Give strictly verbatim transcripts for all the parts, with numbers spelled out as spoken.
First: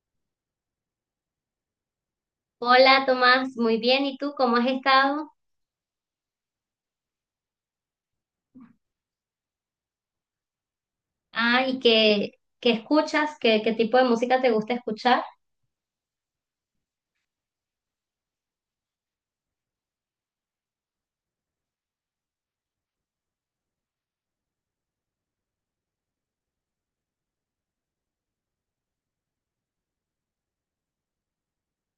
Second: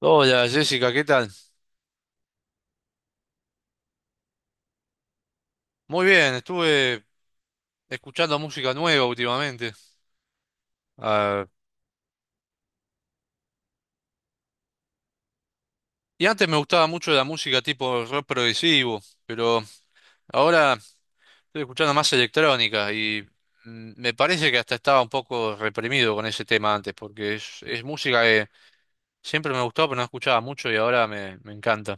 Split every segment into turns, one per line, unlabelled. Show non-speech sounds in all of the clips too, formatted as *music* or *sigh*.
Hola Jessica, ¿qué tal?
Hola Tomás, muy bien. ¿Y tú cómo has estado?
Muy bien, estuve escuchando música nueva últimamente. Ah,
Ah, ¿y qué, qué escuchas? ¿Qué, qué tipo de música te gusta escuchar?
y antes me gustaba mucho la música tipo rock progresivo, pero ahora estoy escuchando más electrónica y mm, me parece que hasta estaba un poco reprimido con ese tema antes, porque es, es música que siempre me gustó, pero no escuchaba mucho y ahora me, me encanta.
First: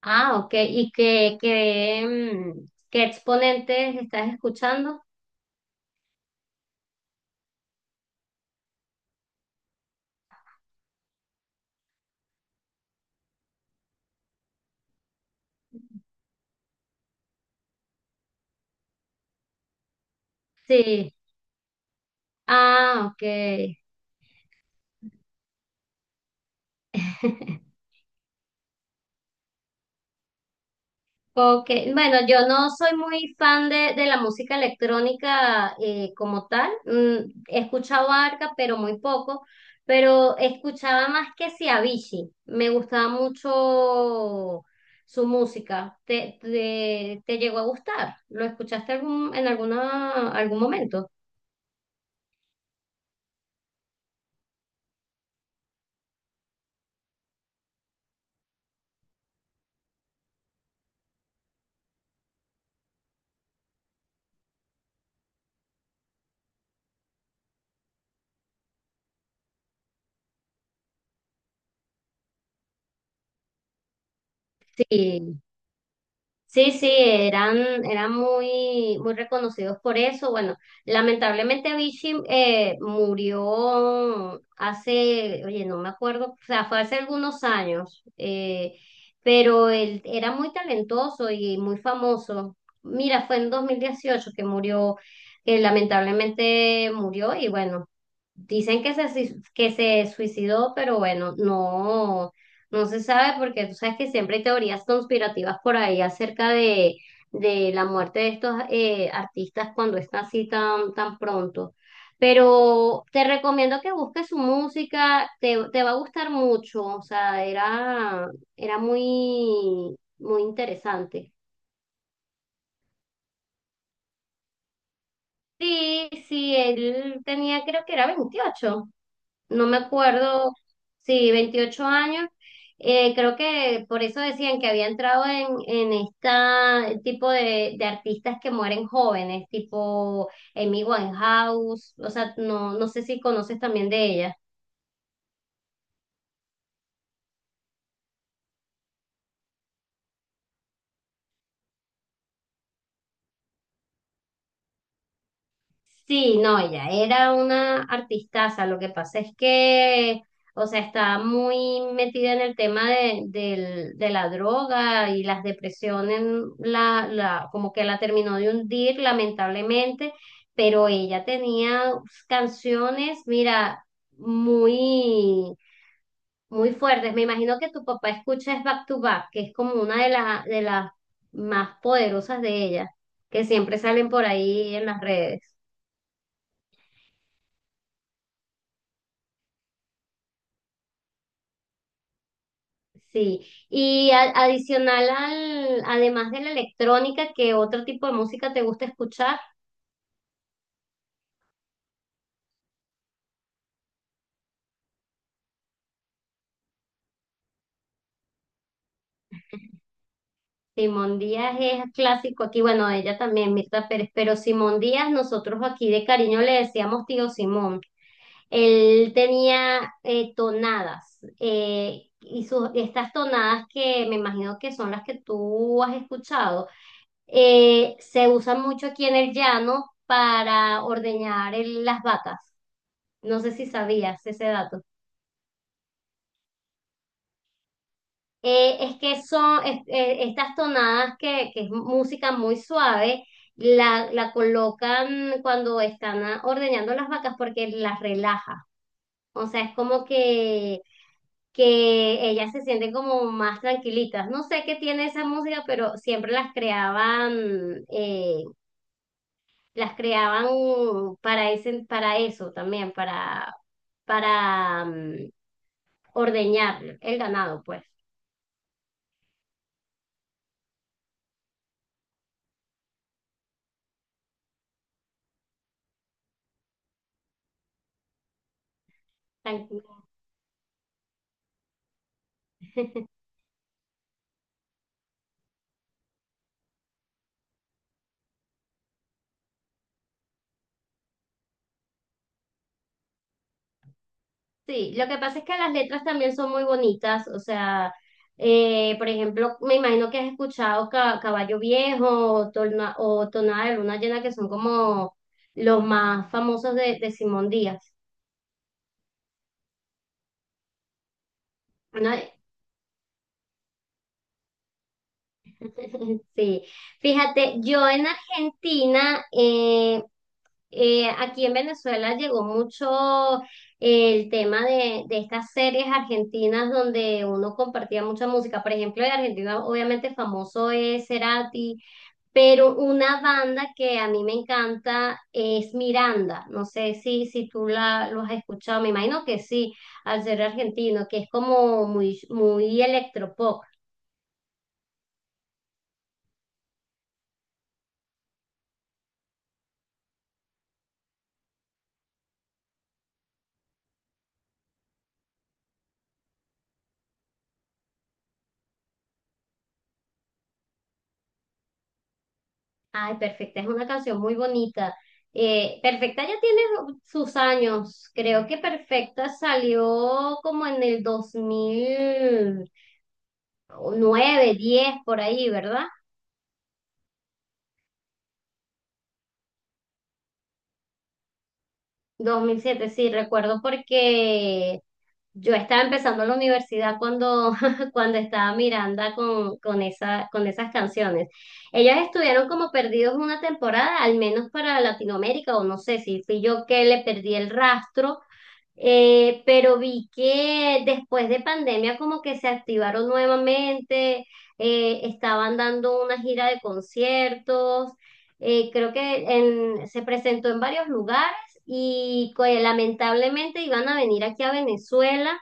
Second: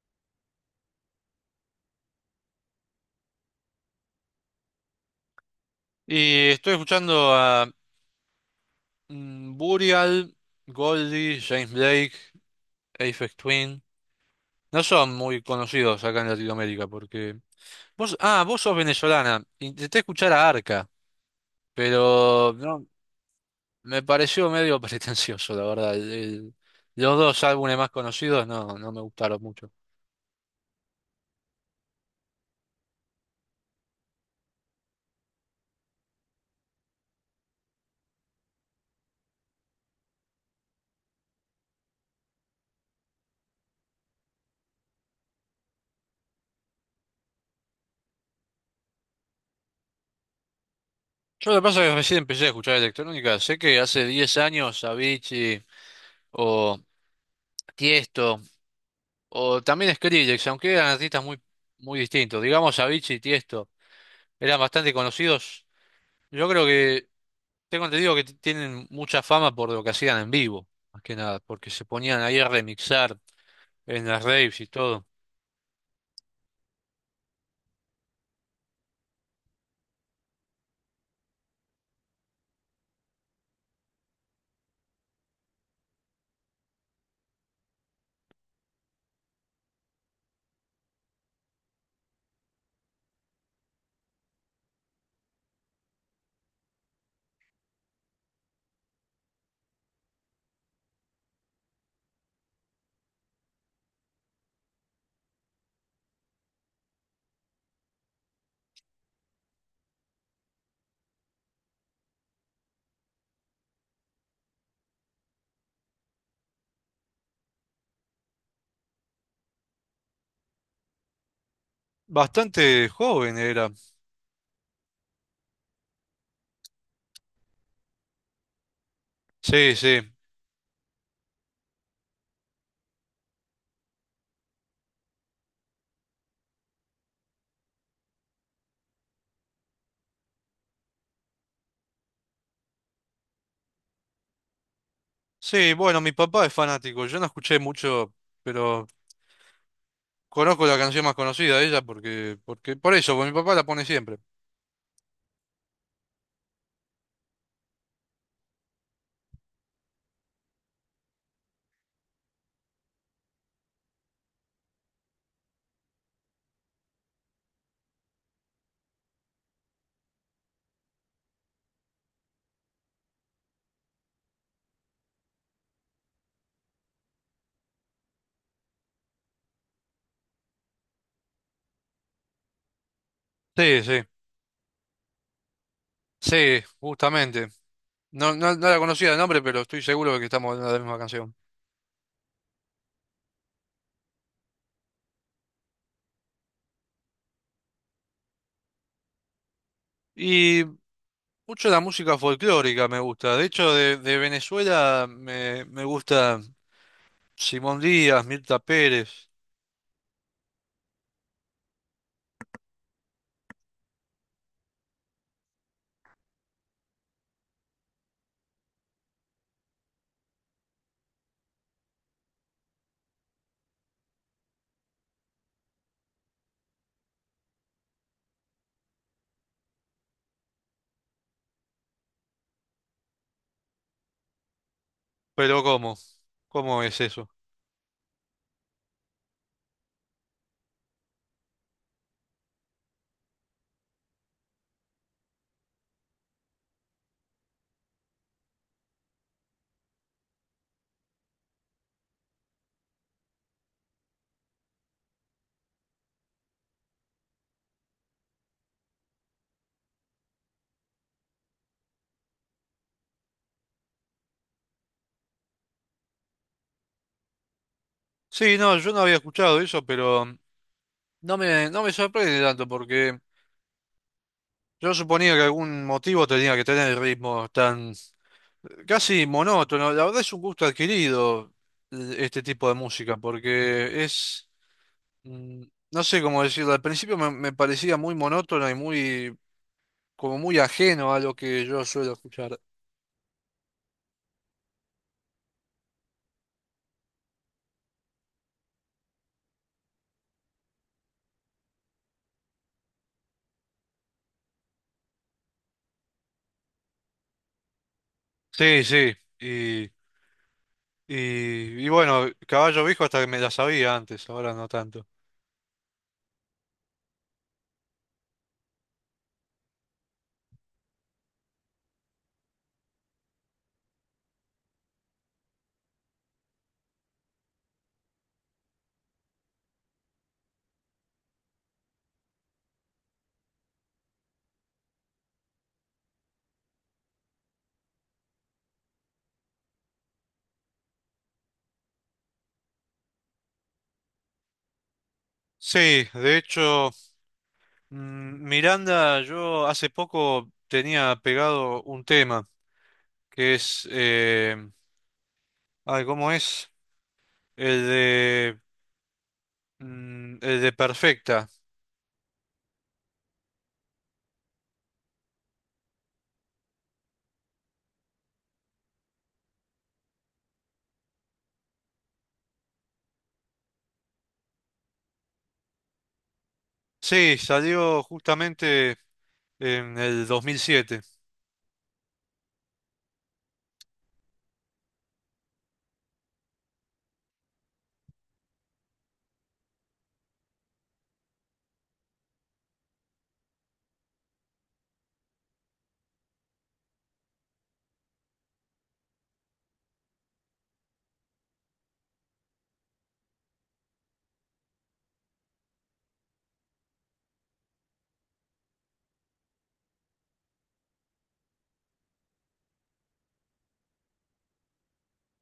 Ah, ok. ¿Y qué, qué, mm, qué exponentes estás escuchando?
Y estoy escuchando a mm, Burial, Goldie, James Blake, Aphex Twin. No son muy conocidos acá en Latinoamérica porque Vos, ah, vos sos venezolana. Intenté escuchar a Arca,
Sí.
pero no,
Ah, ok.
me pareció medio *laughs* pretencioso, la verdad. El- el- los dos
*laughs*
álbumes más conocidos no, no me gustaron mucho.
Ok, bueno, yo no soy muy fan de, de la música electrónica eh, como tal. Mm, he escuchado Arca, pero muy poco. Pero escuchaba más que si Avicii. Me gustaba mucho su música. ¿Te, te, te llegó a gustar? ¿Lo escuchaste algún, en alguna, algún momento?
Yo lo que pasa es que recién empecé a escuchar electrónica. Sé que hace diez años Avicii o Tiesto o también Skrillex, aunque eran artistas muy, muy distintos. Digamos Avicii y Tiesto eran bastante conocidos. Yo creo que tengo entendido que t- tienen mucha fama por lo que hacían en vivo, más que nada, porque se ponían ahí a remixar en las raves y todo.
Sí. Sí, sí, eran, eran muy, muy reconocidos por eso. Bueno, lamentablemente Avicii eh, murió hace, oye, no me acuerdo, o sea, fue hace algunos años, eh, pero él era muy talentoso y muy famoso. Mira, fue en dos mil dieciocho que murió, que lamentablemente murió y bueno, dicen que se, sui- que se suicidó, pero bueno, no. No se sabe porque tú sabes que siempre hay teorías conspirativas por ahí acerca de, de la muerte de estos eh, artistas cuando está así tan, tan pronto. Pero te recomiendo que busques su música, te, te va a gustar mucho, o sea, era, era muy, muy interesante.
Bastante joven era.
Sí, sí, él tenía, creo que era veintiocho, no
Sí,
me
sí.
acuerdo, sí, veintiocho años. Eh, creo que por eso decían que había entrado en, en este tipo de, de artistas que mueren jóvenes, tipo Amy Winehouse, o sea, no, no sé si conoces también de ella.
Sí, bueno, mi papá es fanático. Yo no escuché mucho, pero conozco la canción más conocida de ella porque, porque, por eso, porque mi papá la pone siempre.
Sí, no, ella era una artistaza. Lo que pasa es que, o sea, está muy metida en el tema de, del- de la droga y las depresiones, la, la, como que la terminó de hundir, lamentablemente, pero ella tenía canciones, mira, muy, muy fuertes. Me imagino que tu papá escucha es Back to Back, que es como una de las, de las más poderosas de ella, que siempre
Sí, sí.
salen por ahí en las redes.
Sí, justamente. No, no, no la conocía de nombre, pero estoy seguro de que estamos hablando de la misma canción.
Sí, y a- adicional al, además de la electrónica, ¿qué otro tipo de música te gusta escuchar?
Y mucho la música folclórica me gusta. De hecho, de, de Venezuela me, me gusta Simón Díaz, Mirta Pérez.
Simón Díaz es clásico aquí, bueno, ella también, Mirta Pérez, pero Simón Díaz, nosotros aquí de cariño le decíamos tío Simón. Él tenía eh, tonadas, eh, y sus, estas tonadas que me imagino que son las que tú has escuchado, eh, se usan mucho aquí en el llano para ordeñar el- las vacas. No sé si sabías ese dato.
Pero ¿cómo? ¿Cómo es eso?
Eh, es que son es- eh, Estas tonadas que, que es música muy suave, la, la colocan cuando están ah, ordeñando las vacas porque las relaja. O sea, es como que, que ellas se sienten como más tranquilitas. No sé qué tiene esa música, pero siempre las creaban, eh, las creaban para ese, para eso también, para, para mm, ordeñar el ganado, pues.
Sí, no, yo no había escuchado eso, pero no me, no me sorprende tanto porque yo suponía que algún motivo tenía que tener ritmos tan casi
Tan-
monótono. La verdad es un gusto adquirido eh, este tipo de
*laughs*
música porque es, mm, no sé cómo decirlo, al principio me, me parecía muy monótono y muy, como muy ajeno a lo que yo suelo escuchar.
Sí, lo que pasa es que las letras también son muy bonitas, o sea, eh, por ejemplo, me imagino que has escuchado Ca- Caballo Viejo o, Torna- o Tonada de Luna Llena, que son como los más famosos de, de Simón Díaz.
Sí, sí, y, y, y
Una-
bueno, Caballo Viejo hasta que me la sabía antes, ahora no tanto.
*laughs* Sí, fíjate, yo en Argentina, eh, eh, aquí en Venezuela llegó mucho el tema de, de estas series argentinas donde uno compartía mucha música. Por ejemplo, en Argentina obviamente famoso es Cerati. Pero una banda que a mí me encanta es Miranda. No sé si, si tú la, lo has escuchado, me imagino que sí, al ser argentino, que es como muy, muy electropop.
Sí, de hecho... Mm, Miranda, yo hace poco tenía pegado un tema que es, eh, ay, ¿cómo es? El de, mm, el de Perfecta.
Ay, perfecta, es una canción muy bonita. Eh, Perfecta ya tiene sus años. Creo que Perfecta salió como en el dos mil nueve diez por ahí, ¿verdad?
Sí, salió justamente en el dos mil siete.
Dos mil siete sí, recuerdo porque yo estaba empezando la universidad cuando, *laughs* cuando estaba Miranda con, con, esa, con esas canciones. Ellas estuvieron como perdidos una temporada, al menos para Latinoamérica, o no sé si fui yo que le perdí el rastro, eh, pero vi que después de pandemia como que se activaron nuevamente, eh, estaban dando una gira de conciertos. eh, creo que en- se presentó en varios lugares y pues, lamentablemente iban a venir aquí a Venezuela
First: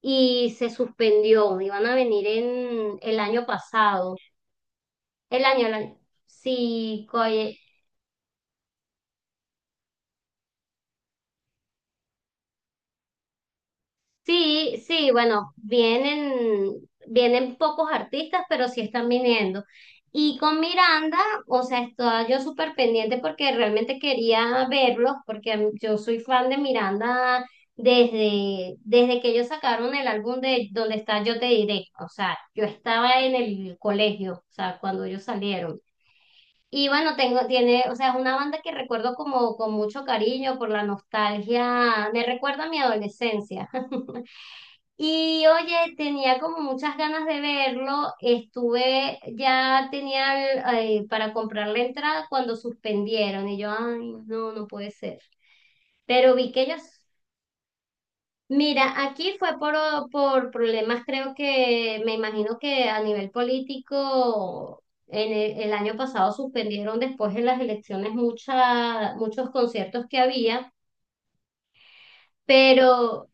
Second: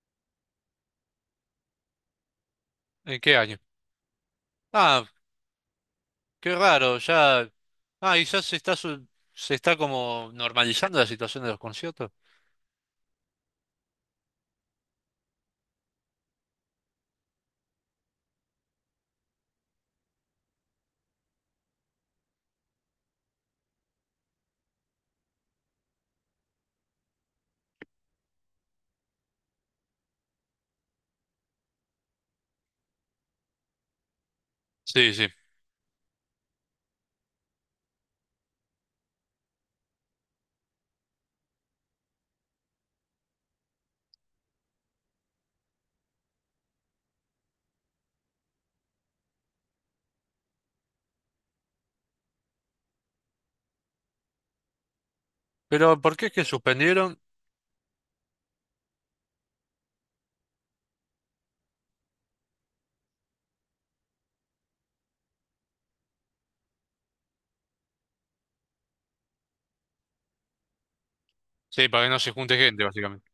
y se suspendió, iban a venir en el
¿En qué
año
año?
pasado,
Ah,
el año, el año-
qué raro,
sí, co-
ya, ah, quizás se está, su- se está como normalizando la situación de los conciertos.
Sí, sí, bueno, vienen, vienen pocos artistas, pero sí están viniendo. Y con Miranda, o sea, estaba yo súper pendiente porque realmente quería verlos, porque a mí- yo soy fan de Miranda desde, desde que ellos sacaron el álbum de Donde está Yo te diré. O sea, yo estaba en el colegio, o sea, cuando
Sí,
ellos
sí.
salieron. Y bueno, tengo, tiene, o sea, es una banda que recuerdo como con mucho cariño por la nostalgia, me recuerda a mi adolescencia. *laughs* Y oye, tenía como muchas ganas de verlo. Estuve, ya tenía el, eh, para comprar la entrada cuando suspendieron y yo, ay, no, no puede ser.
Pero ¿por qué es
Pero
que
vi que ellos,
suspendieron?
mira, aquí fue por, por problemas, creo que, me imagino que a nivel político, en el, el año pasado suspendieron después de las elecciones mucha, muchos conciertos que había.
Sí, para que no se junte gente,
Pero
básicamente.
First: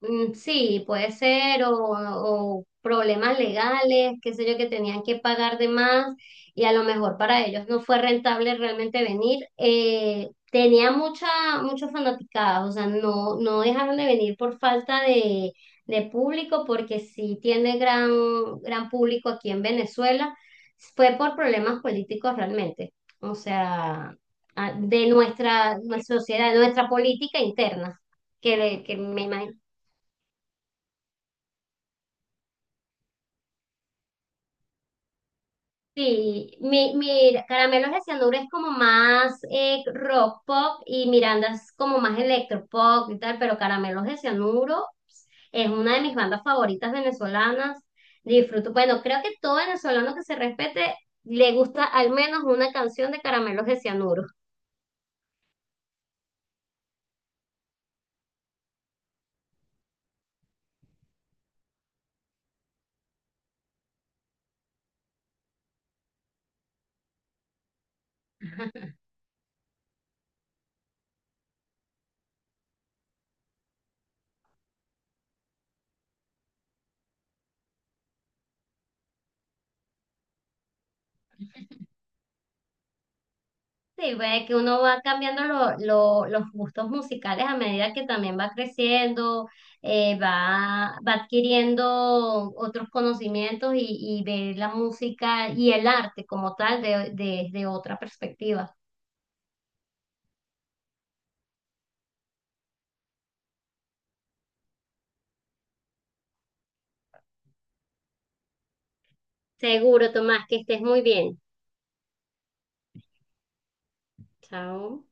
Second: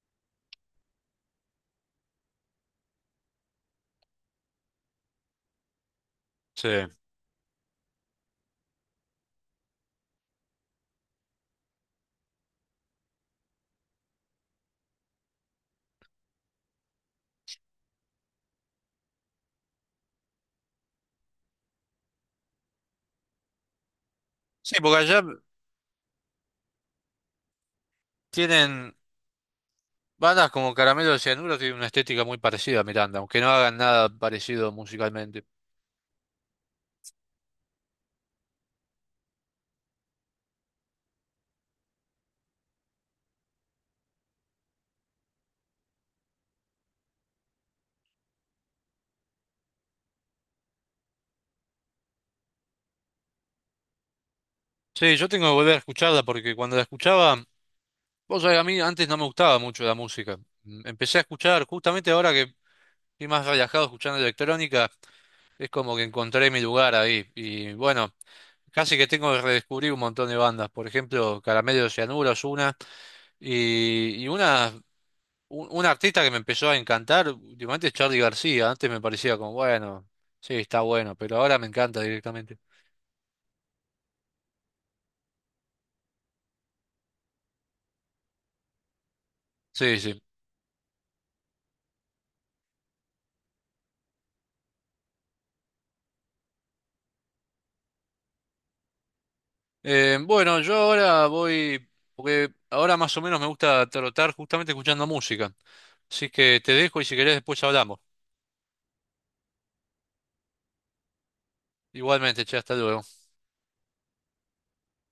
mm, sí, puede ser, o, o problemas legales, qué sé yo, que tenían que pagar de más y
Sí.
a lo mejor para ellos no fue rentable realmente venir. Eh, tenía mucha, muchos fanaticados, o sea, no, no dejaron de venir por falta de, de público, porque sí tiene gran, gran público aquí en Venezuela. Fue por problemas políticos realmente, o sea, a-
Sí, porque
de
allá
nuestra, nuestra sociedad, de nuestra política interna que, le-
tienen
que me imagino.
bandas como Caramelo de Cianuro, tienen una estética muy parecida a Miranda, aunque no hagan nada parecido musicalmente.
Sí, mi, mi Caramelos de Cianuro es como más eh, rock pop y Miranda es como más electropop y tal, pero Caramelos de Cianuro es una de mis bandas favoritas venezolanas. Disfruto, bueno, creo que todo venezolano que se respete le gusta al menos una canción de Caramelos de Cianuro.
Sí, yo tengo que volver a escucharla porque cuando la escuchaba, vos sabés, a mí antes no me gustaba mucho la música. Mm, Empecé a escuchar, justamente ahora que estoy más relajado escuchando electrónica, es como que encontré mi lugar ahí. Y bueno, casi que tengo que redescubrir un montón de bandas. Por ejemplo, Caramelo de Cianuro es una, y, y una Un, un artista que me empezó a encantar últimamente es Charly García. Antes me parecía como, bueno, sí, está bueno, pero ahora me encanta directamente.
Sí, ve que uno va cambiando lo- lo- los gustos musicales a medida que también va creciendo,
Sí,
eh,
sí.
va, va adquiriendo otros conocimientos y, y ve la música y el arte como tal de- desde otra perspectiva.
Eh, bueno, yo ahora voy, porque ahora más o menos me gusta trotar justamente escuchando música. Así que te dejo y si querés después hablamos.
Seguro, Tomás, que estés muy bien.
Igualmente, che, hasta luego.
Chao.